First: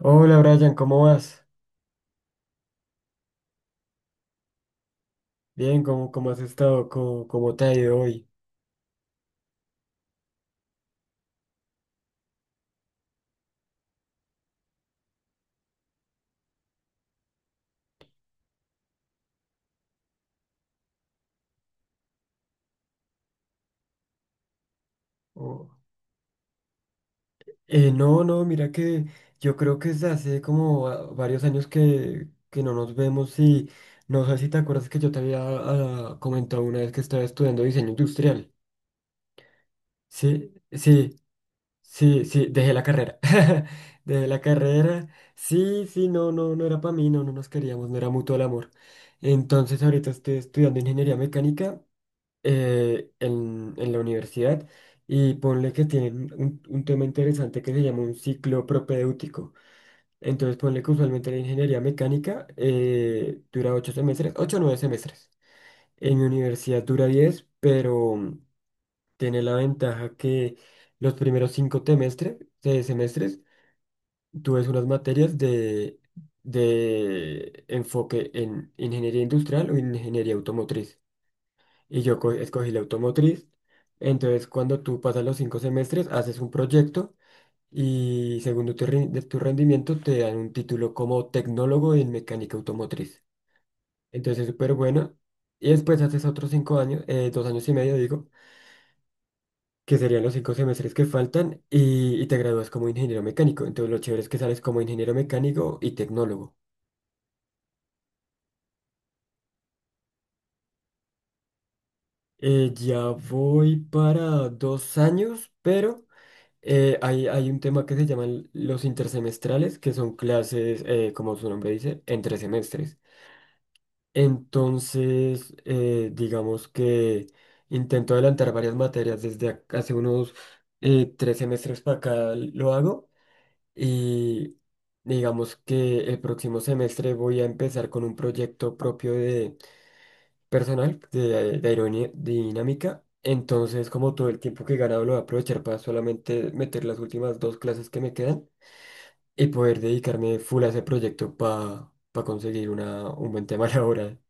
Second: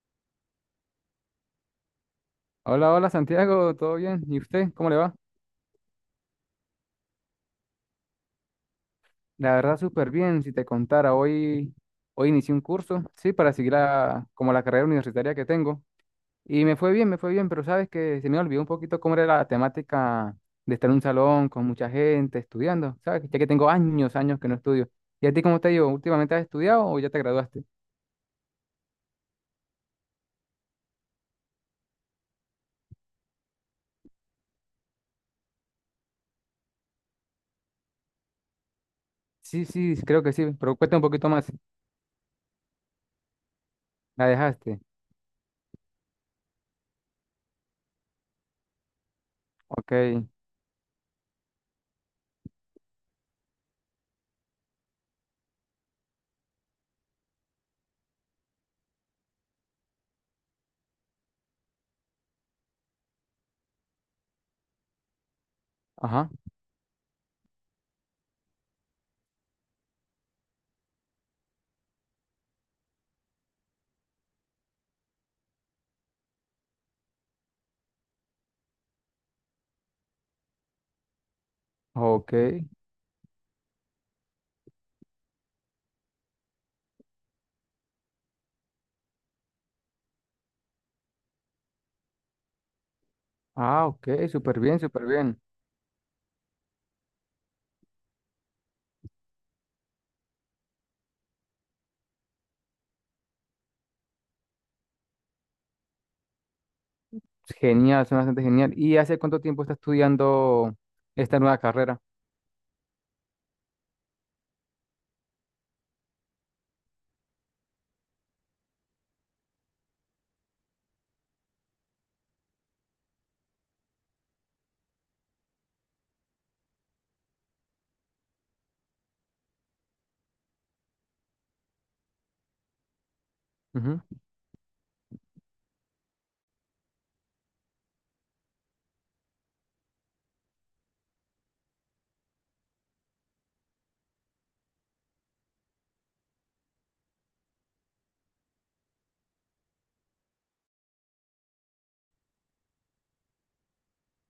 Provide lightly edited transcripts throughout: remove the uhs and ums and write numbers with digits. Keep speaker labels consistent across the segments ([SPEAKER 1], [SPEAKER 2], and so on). [SPEAKER 1] Hola Brian, ¿cómo vas?
[SPEAKER 2] Hola, hola Santiago, ¿todo bien? ¿Y usted? ¿Cómo le va?
[SPEAKER 1] Bien, ¿¿cómo has estado? ¿¿Cómo te ha ido hoy?
[SPEAKER 2] La verdad, súper bien. Si te contara, hoy inicié un curso, sí, para seguir como la carrera universitaria que tengo. Y me fue bien, pero sabes que se me olvidó un poquito cómo era la temática de estar en un salón con mucha gente estudiando, ¿sabes? Ya que tengo años, años que no estudio. ¿Y a ti cómo te
[SPEAKER 1] Oh,
[SPEAKER 2] ha ido? ¿Últimamente has estudiado o ya te graduaste?
[SPEAKER 1] no, no, mira que yo creo que es hace como varios años que no nos vemos y no sé si te acuerdas que yo te había comentado una vez que estaba estudiando diseño industrial.
[SPEAKER 2] Sí, sí, creo que sí,
[SPEAKER 1] Sí,
[SPEAKER 2] pero cuesta un
[SPEAKER 1] sí,
[SPEAKER 2] poquito más.
[SPEAKER 1] sí, sí, dejé la carrera. Dejé
[SPEAKER 2] ¿La
[SPEAKER 1] la
[SPEAKER 2] dejaste?
[SPEAKER 1] carrera. Sí, sí, no, no, no era para mí, no, no nos queríamos, no era mutuo el amor. Entonces
[SPEAKER 2] Ok,
[SPEAKER 1] ahorita estoy estudiando ingeniería mecánica en la universidad y ponle que tienen un tema interesante que se llama un ciclo propedéutico. Entonces ponle que usualmente la ingeniería mecánica dura ocho semestres, ocho o nueve semestres. En mi
[SPEAKER 2] ajá,
[SPEAKER 1] universidad dura 10 pero tiene la ventaja que los primeros cinco semestres, tú ves unas materias de enfoque en ingeniería industrial o ingeniería automotriz y yo
[SPEAKER 2] ok.
[SPEAKER 1] escogí la automotriz. Entonces, cuando tú pasas los cinco semestres, haces un proyecto y según tu, de tu rendimiento te dan un título como tecnólogo en mecánica automotriz.
[SPEAKER 2] Ah, ok,
[SPEAKER 1] Entonces, es
[SPEAKER 2] súper
[SPEAKER 1] súper
[SPEAKER 2] bien, súper
[SPEAKER 1] bueno.
[SPEAKER 2] bien.
[SPEAKER 1] Y después haces otros cinco años, dos años y medio, digo, que serían los cinco semestres que faltan y te gradúas como ingeniero mecánico. Entonces, lo chévere es que sales como ingeniero mecánico y tecnólogo.
[SPEAKER 2] Genial, suena bastante genial. ¿Y hace cuánto tiempo está estudiando esta nueva carrera?
[SPEAKER 1] Ya voy para dos años, pero... hay, hay un tema que se llaman los intersemestrales, que son clases, como su nombre dice, entre semestres. Entonces, digamos que intento adelantar varias materias desde hace unos tres semestres para acá lo hago
[SPEAKER 2] Ujú.
[SPEAKER 1] y digamos que el próximo semestre voy a empezar con un proyecto propio de personal de aerodinámica. Entonces, como todo el tiempo que gana lo voy a aprovechar para solamente meter las últimas dos clases que me quedan y poder dedicarme full a ese proyecto para conseguir una, un buen tema laboral.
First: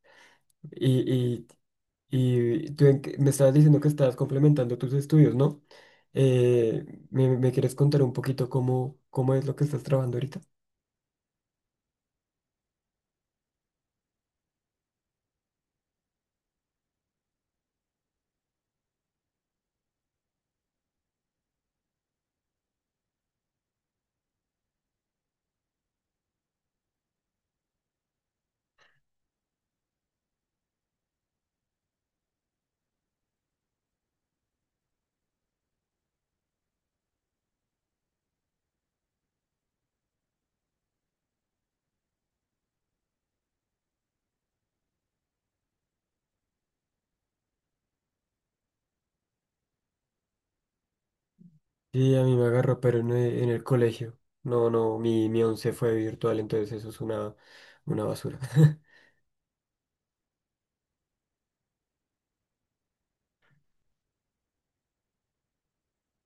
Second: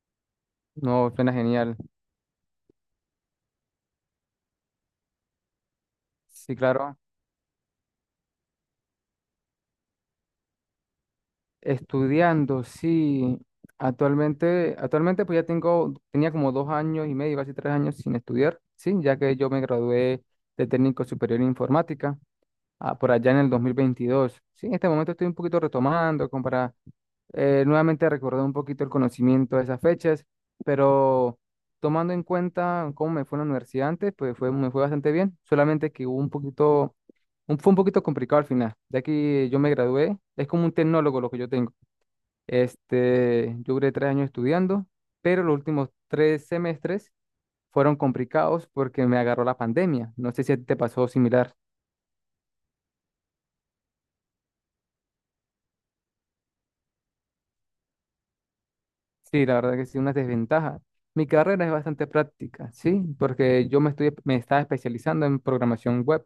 [SPEAKER 2] No, suena
[SPEAKER 1] Y, y,
[SPEAKER 2] genial.
[SPEAKER 1] y tú en me estabas diciendo que estabas complementando tus estudios, ¿no?
[SPEAKER 2] Sí, claro.
[SPEAKER 1] Eh, ¿Me, me quieres contar un poquito cómo, cómo es lo que estás trabajando ahorita?
[SPEAKER 2] Estudiando, sí. Actualmente, actualmente pues ya tengo, tenía como dos años y medio, casi tres años sin estudiar, sí, ya que yo me gradué de técnico superior en informática por allá en el 2022. Sí, en este momento estoy un poquito retomando como para nuevamente recordé un poquito el conocimiento de esas fechas, pero tomando en cuenta cómo me fue en la universidad antes, pues fue, me fue bastante bien, solamente que hubo un poquito, fue un poquito complicado al final, ya que yo me gradué, es como un tecnólogo lo que yo tengo. Este, yo duré tres años estudiando, pero los últimos tres semestres fueron complicados porque me agarró la pandemia. No sé si a ti te pasó similar.
[SPEAKER 1] Sí, a mí me agarró, pero en, en el colegio. No, no, mi once fue virtual, entonces eso es una basura.
[SPEAKER 2] Sí, la verdad que sí, una desventaja. Mi carrera es bastante práctica, ¿sí? Porque yo me estaba especializando en programación web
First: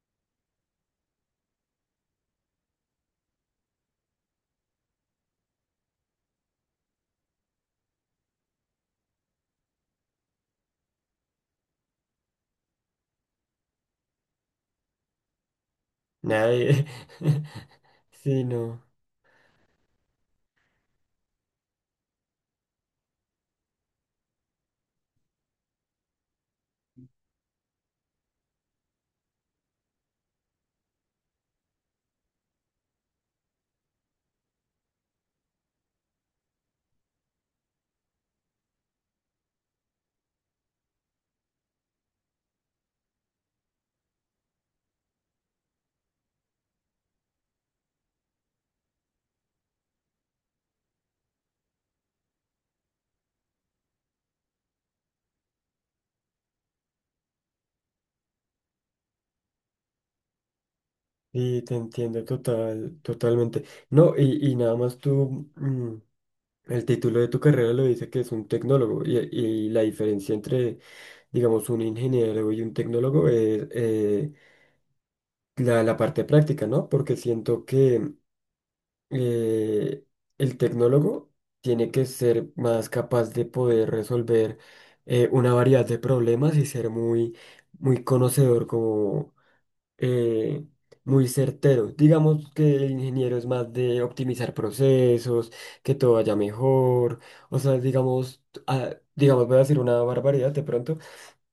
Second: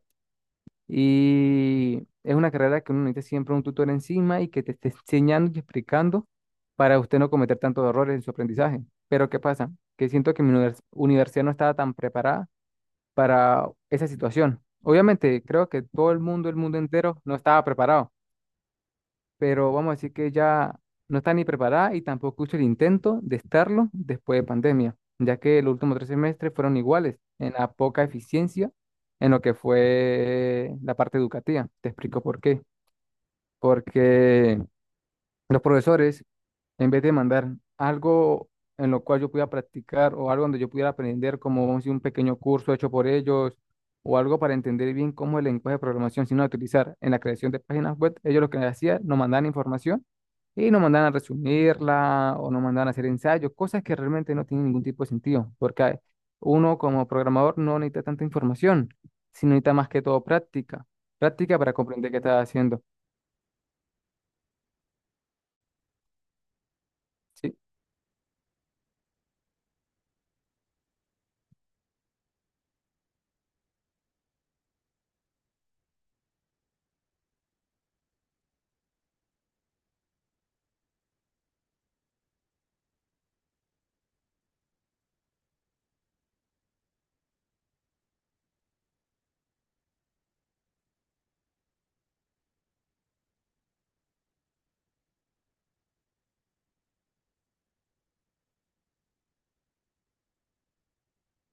[SPEAKER 2] y es una carrera que uno necesita siempre un tutor encima y que te esté enseñando y explicando para usted no cometer tantos errores en su aprendizaje. Pero ¿qué pasa? Que siento que mi universidad no estaba tan preparada para esa situación. Obviamente, creo que todo el mundo
[SPEAKER 1] Nadie.
[SPEAKER 2] entero, no estaba preparado,
[SPEAKER 1] Sí, no.
[SPEAKER 2] pero vamos a decir que ya no está ni preparada y tampoco hizo el intento de estarlo después de pandemia, ya que los últimos tres semestres fueron iguales en la poca eficiencia en lo que fue la parte educativa. Te explico por qué. Porque los profesores en vez de mandar algo en lo cual yo pudiera practicar o algo donde yo pudiera aprender, como vamos a decir, un pequeño curso hecho por ellos o algo para entender bien cómo el lenguaje de programación sino utilizar en la creación de páginas web, ellos lo que hacían, nos mandaban información y nos mandaban a resumirla o nos mandaban a hacer ensayos, cosas que realmente no tienen ningún tipo de sentido, porque uno como programador no necesita tanta información, sino necesita más que todo práctica, práctica
[SPEAKER 1] Sí,
[SPEAKER 2] para
[SPEAKER 1] te
[SPEAKER 2] comprender qué
[SPEAKER 1] entiendo
[SPEAKER 2] está haciendo.
[SPEAKER 1] total, totalmente. No, y nada más tú. El título de tu
[SPEAKER 2] Sí,
[SPEAKER 1] carrera lo dice que es un tecnólogo y la diferencia entre, digamos, un ingeniero y un tecnólogo es la, la parte práctica, ¿no? Porque siento que eh, el tecnólogo tiene que ser más capaz de poder resolver una variedad de problemas y ser muy, muy conocedor como eh, muy certero. Digamos que el ingeniero es más de optimizar procesos, que todo vaya mejor. O sea, digamos, digamos, voy a decir una barbaridad de pronto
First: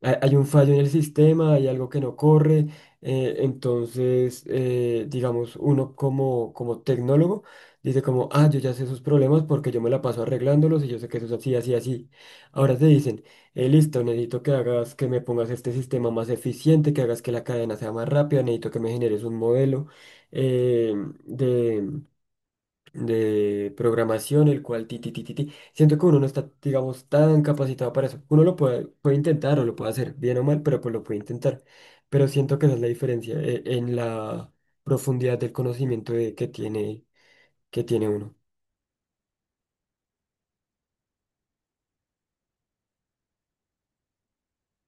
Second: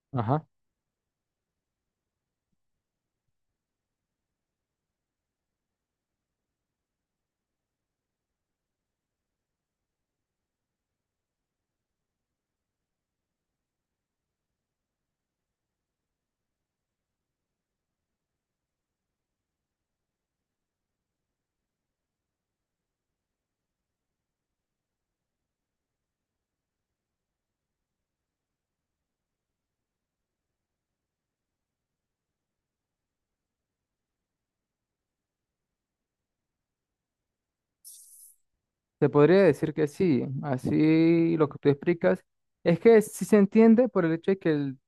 [SPEAKER 1] hay hay un
[SPEAKER 2] ajá.
[SPEAKER 1] fallo en el sistema, hay algo que no corre, entonces, digamos, uno como, como tecnólogo dice como, ah, yo ya sé esos problemas porque yo me la paso arreglándolos y yo sé que eso es así, así, así. Ahora te dicen, listo, necesito que hagas, que me pongas este sistema más eficiente, que hagas que la cadena sea más rápida, necesito que me generes un modelo eh, de programación, el cual ti, ti, ti, ti, ti. Siento que uno no está, digamos, tan capacitado para eso. Uno lo puede, puede intentar o lo puede hacer, bien o mal, pero pues lo puede intentar. Pero siento que esa es la diferencia en la profundidad del conocimiento que tiene uno.
[SPEAKER 2] Se podría decir que sí, así lo que tú explicas es que sí se entiende por el hecho de que el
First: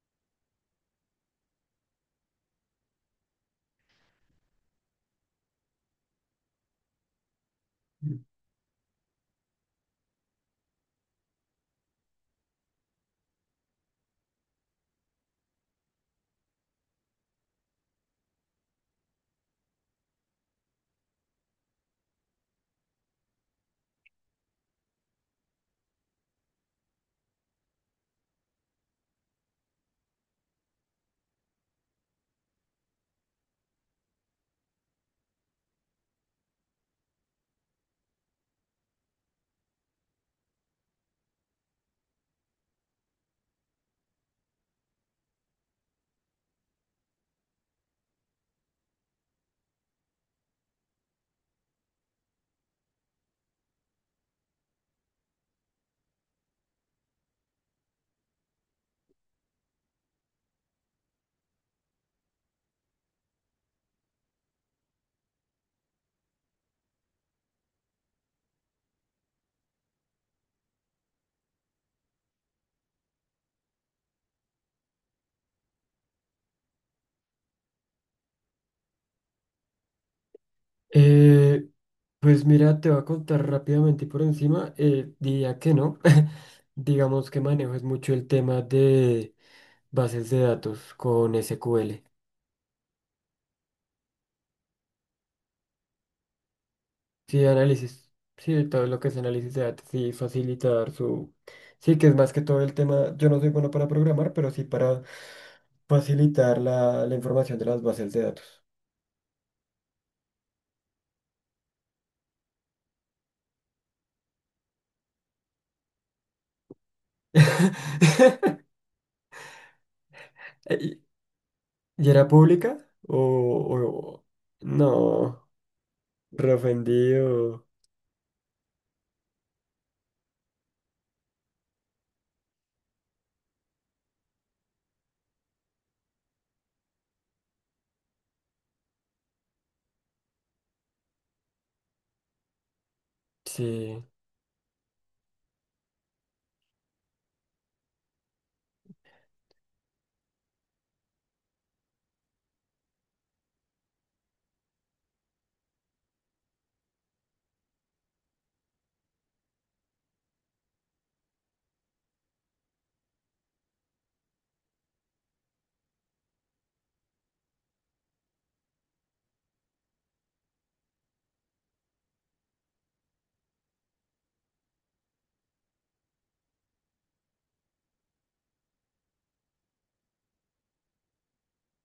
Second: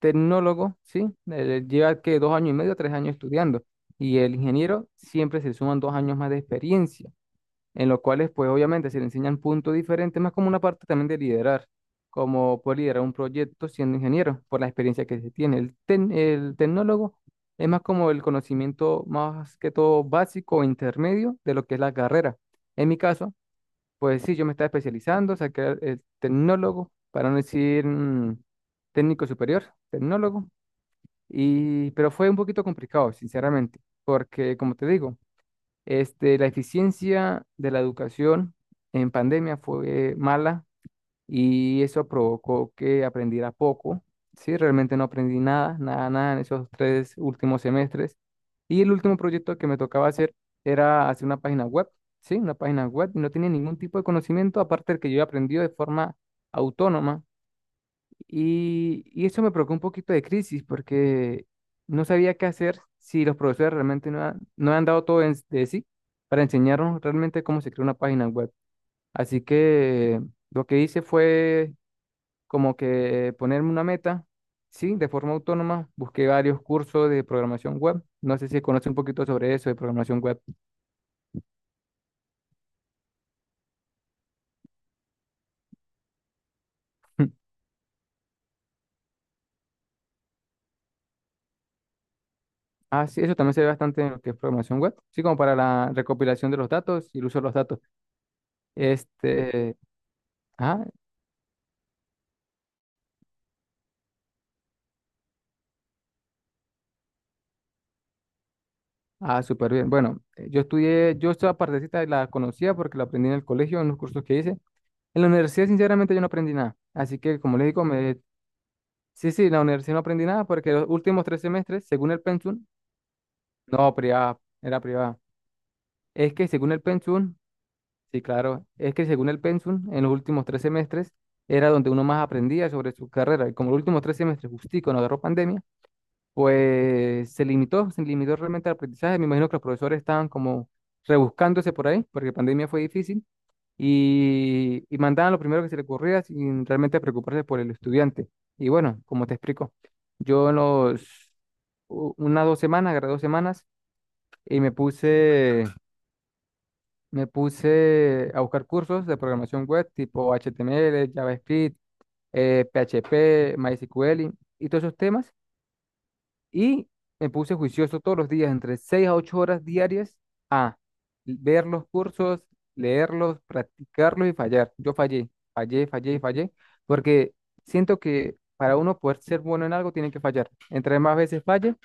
[SPEAKER 2] tecnólogo, sí, lleva que dos años y medio, tres años estudiando, y el ingeniero siempre se suman dos años más de experiencia, en los cuales pues obviamente se le enseñan puntos diferentes, más como una parte también de liderar, como poder liderar un proyecto siendo ingeniero, por la experiencia que se tiene. El, el tecnólogo es más como el conocimiento más que todo básico o intermedio de lo que es la carrera. En mi caso, pues sí, yo me estaba especializando, saqué el tecnólogo, para no decir técnico superior, tecnólogo, pero fue un poquito complicado, sinceramente, porque como te digo, este, la eficiencia de la educación en pandemia fue mala y eso provocó que aprendiera poco. Sí, realmente no aprendí nada, nada, nada en esos tres últimos semestres. Y el último proyecto que me tocaba hacer era hacer una página web, sí, una página web, y no tenía ningún tipo de conocimiento aparte del que yo había aprendido de forma autónoma. Y eso me provocó un poquito de crisis porque no sabía qué hacer si los profesores realmente no han dado todo de sí para enseñarnos realmente cómo se crea una página web. Así que lo que hice fue como que ponerme una meta, sí, de forma autónoma. Busqué varios cursos de programación web. No sé si conoce un poquito sobre eso de programación web.
[SPEAKER 1] Eh, pues mira, te voy a contar rápidamente y por encima, diría que no. Digamos que manejo es mucho el tema de bases de datos con SQL.
[SPEAKER 2] Ah, sí, eso también se ve bastante en lo que es programación web. Sí, como para la recopilación de los datos y el uso de
[SPEAKER 1] Sí,
[SPEAKER 2] los datos.
[SPEAKER 1] análisis. Sí, todo lo que es análisis de
[SPEAKER 2] Este,
[SPEAKER 1] datos y
[SPEAKER 2] ah,
[SPEAKER 1] facilitar su... Sí, que es más que todo el tema, yo no soy bueno para programar, pero sí para facilitar la, la información de las bases de datos.
[SPEAKER 2] súper bien. Bueno, yo estudié, yo esta partecita la conocía porque la aprendí en el colegio, en los cursos que hice. En la universidad, sinceramente, yo no aprendí nada. Así que, como les digo, me... sí, sí, en la universidad no aprendí nada porque los
[SPEAKER 1] ¿Y
[SPEAKER 2] últimos tres semestres,
[SPEAKER 1] y
[SPEAKER 2] según el
[SPEAKER 1] era
[SPEAKER 2] pensum,
[SPEAKER 1] pública? O,
[SPEAKER 2] no,
[SPEAKER 1] o-
[SPEAKER 2] privada, era privada.
[SPEAKER 1] no,
[SPEAKER 2] Es que según el pensum,
[SPEAKER 1] reofendido.
[SPEAKER 2] sí, claro, es que según el pensum, en los últimos tres semestres era donde uno más aprendía sobre su carrera. Y como los últimos tres semestres, justico, no agarró pandemia, pues se limitó realmente al aprendizaje. Me imagino que los profesores estaban como rebuscándose por ahí, porque pandemia fue difícil,
[SPEAKER 1] Sí.
[SPEAKER 2] y mandaban lo primero que se le ocurría sin realmente preocuparse por el estudiante. Y bueno, como te explico, yo en los, unas dos semanas, agarré dos semanas, y me puse a buscar cursos de programación web tipo HTML, JavaScript, PHP, MySQL y todos esos temas. Y me puse juicioso todos los días, entre 6 a 8 horas diarias, a ver los cursos, leerlos, practicarlos y fallar. Yo fallé, fallé, fallé y fallé, porque siento que para uno poder ser bueno en algo tiene que fallar. Entre más veces falle,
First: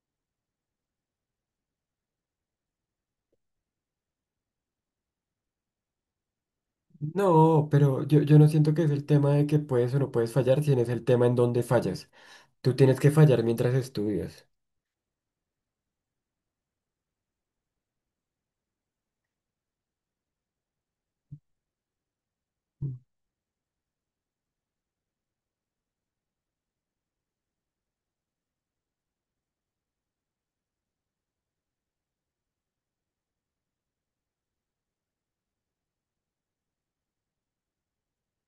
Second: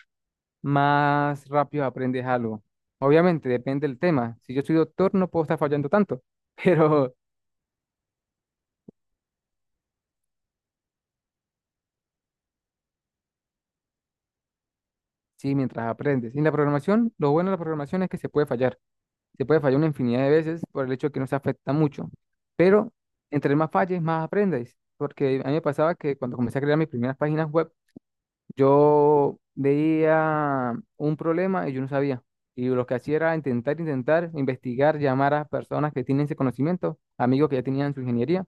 [SPEAKER 2] más rápido aprendes algo. Obviamente, depende del tema. Si yo soy doctor, no puedo estar fallando tanto, pero
[SPEAKER 1] No, pero yo no siento que es el tema de que puedes o no puedes fallar, sino es el tema en donde fallas. Tú tienes que fallar mientras estudias.
[SPEAKER 2] sí, mientras aprendes. Y en la programación, lo bueno de la programación es que se puede fallar. Se puede fallar una infinidad de veces por el hecho de que no se afecta mucho. Pero entre más falles, más aprendes. Porque a mí me pasaba que cuando comencé a crear mis primeras páginas web, yo veía un problema y yo no sabía. Y lo que hacía era intentar, intentar, investigar, llamar a personas que tienen ese conocimiento, amigos que ya tenían su ingeniería.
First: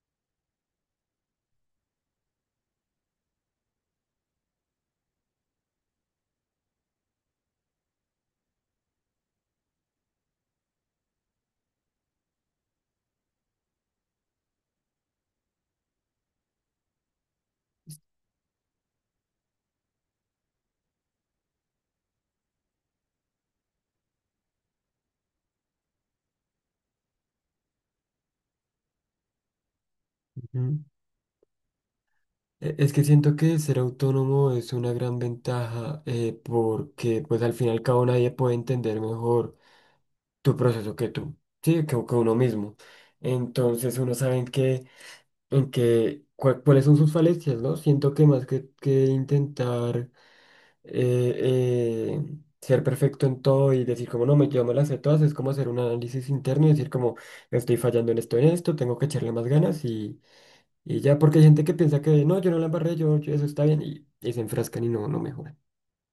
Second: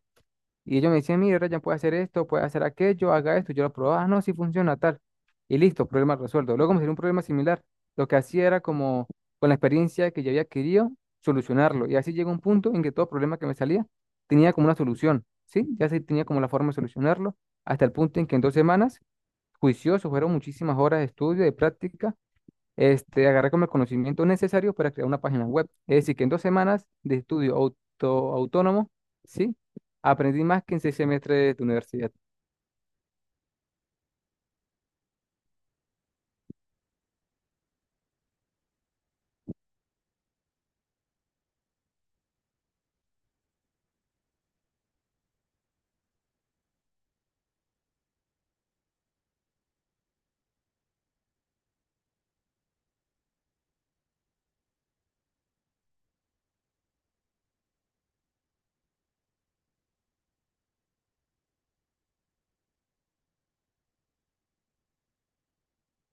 [SPEAKER 2] Y ellos me decían, mire, Ryan, puede hacer esto, puede hacer aquello, haga esto. Yo lo probaba, ah, no, si funciona tal. Y listo, problema resuelto. Luego me salió un problema similar. Lo que hacía era como, con la experiencia que yo había adquirido, solucionarlo. Y así llegó un punto en que todo problema que me salía tenía como una solución, ¿sí? Ya se tenía como la forma de solucionarlo, hasta el punto en que en dos semanas, juicioso, fueron muchísimas horas de estudio, de práctica, este, agarré como el conocimiento necesario para crear una página web. Es decir, que en dos semanas de estudio autónomo, ¿sí? Aprendí más que
[SPEAKER 1] Ujú.
[SPEAKER 2] en seis semestres de universidad.
[SPEAKER 1] Es que siento que ser autónomo es una gran ventaja porque pues al fin y al cabo nadie puede entender mejor tu proceso que tú, sí, que uno mismo. Entonces uno sabe en qué, cuáles son sus falencias, ¿no? Siento que más que intentar eh, ser perfecto en todo y decir como no, me, yo me las sé todas, es como hacer un análisis interno y decir como estoy fallando en esto, tengo que echarle más ganas y ya, porque hay gente que piensa que no, yo no la embarré, yo, eso está bien, y se enfrascan y no, no mejoran.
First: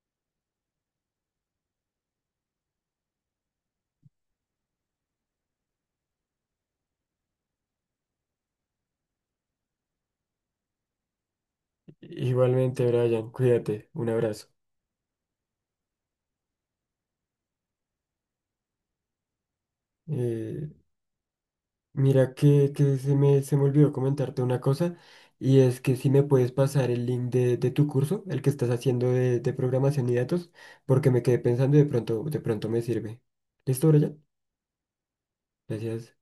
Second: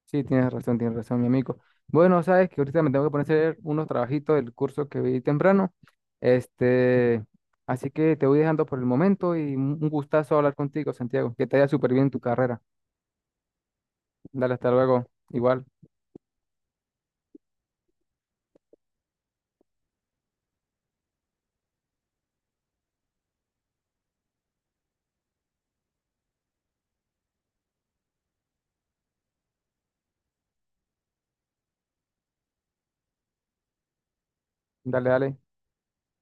[SPEAKER 2] Sí, tienes razón, mi amigo. Bueno, sabes que ahorita me tengo que poner a hacer unos trabajitos del curso que vi temprano. Este, así que te voy dejando por el momento y un gustazo hablar contigo, Santiago. Que te vaya súper bien en tu carrera.
[SPEAKER 1] Igualmente, Brian, cuídate, un abrazo.
[SPEAKER 2] Dale, hasta luego. Igual,
[SPEAKER 1] Eh, mira que se me olvidó comentarte una cosa, y es que si me puedes pasar el link de tu curso, el que estás haciendo de programación y datos, porque me quedé pensando y de pronto me sirve. ¿Listo, Brian?
[SPEAKER 2] dale, dale.
[SPEAKER 1] Gracias.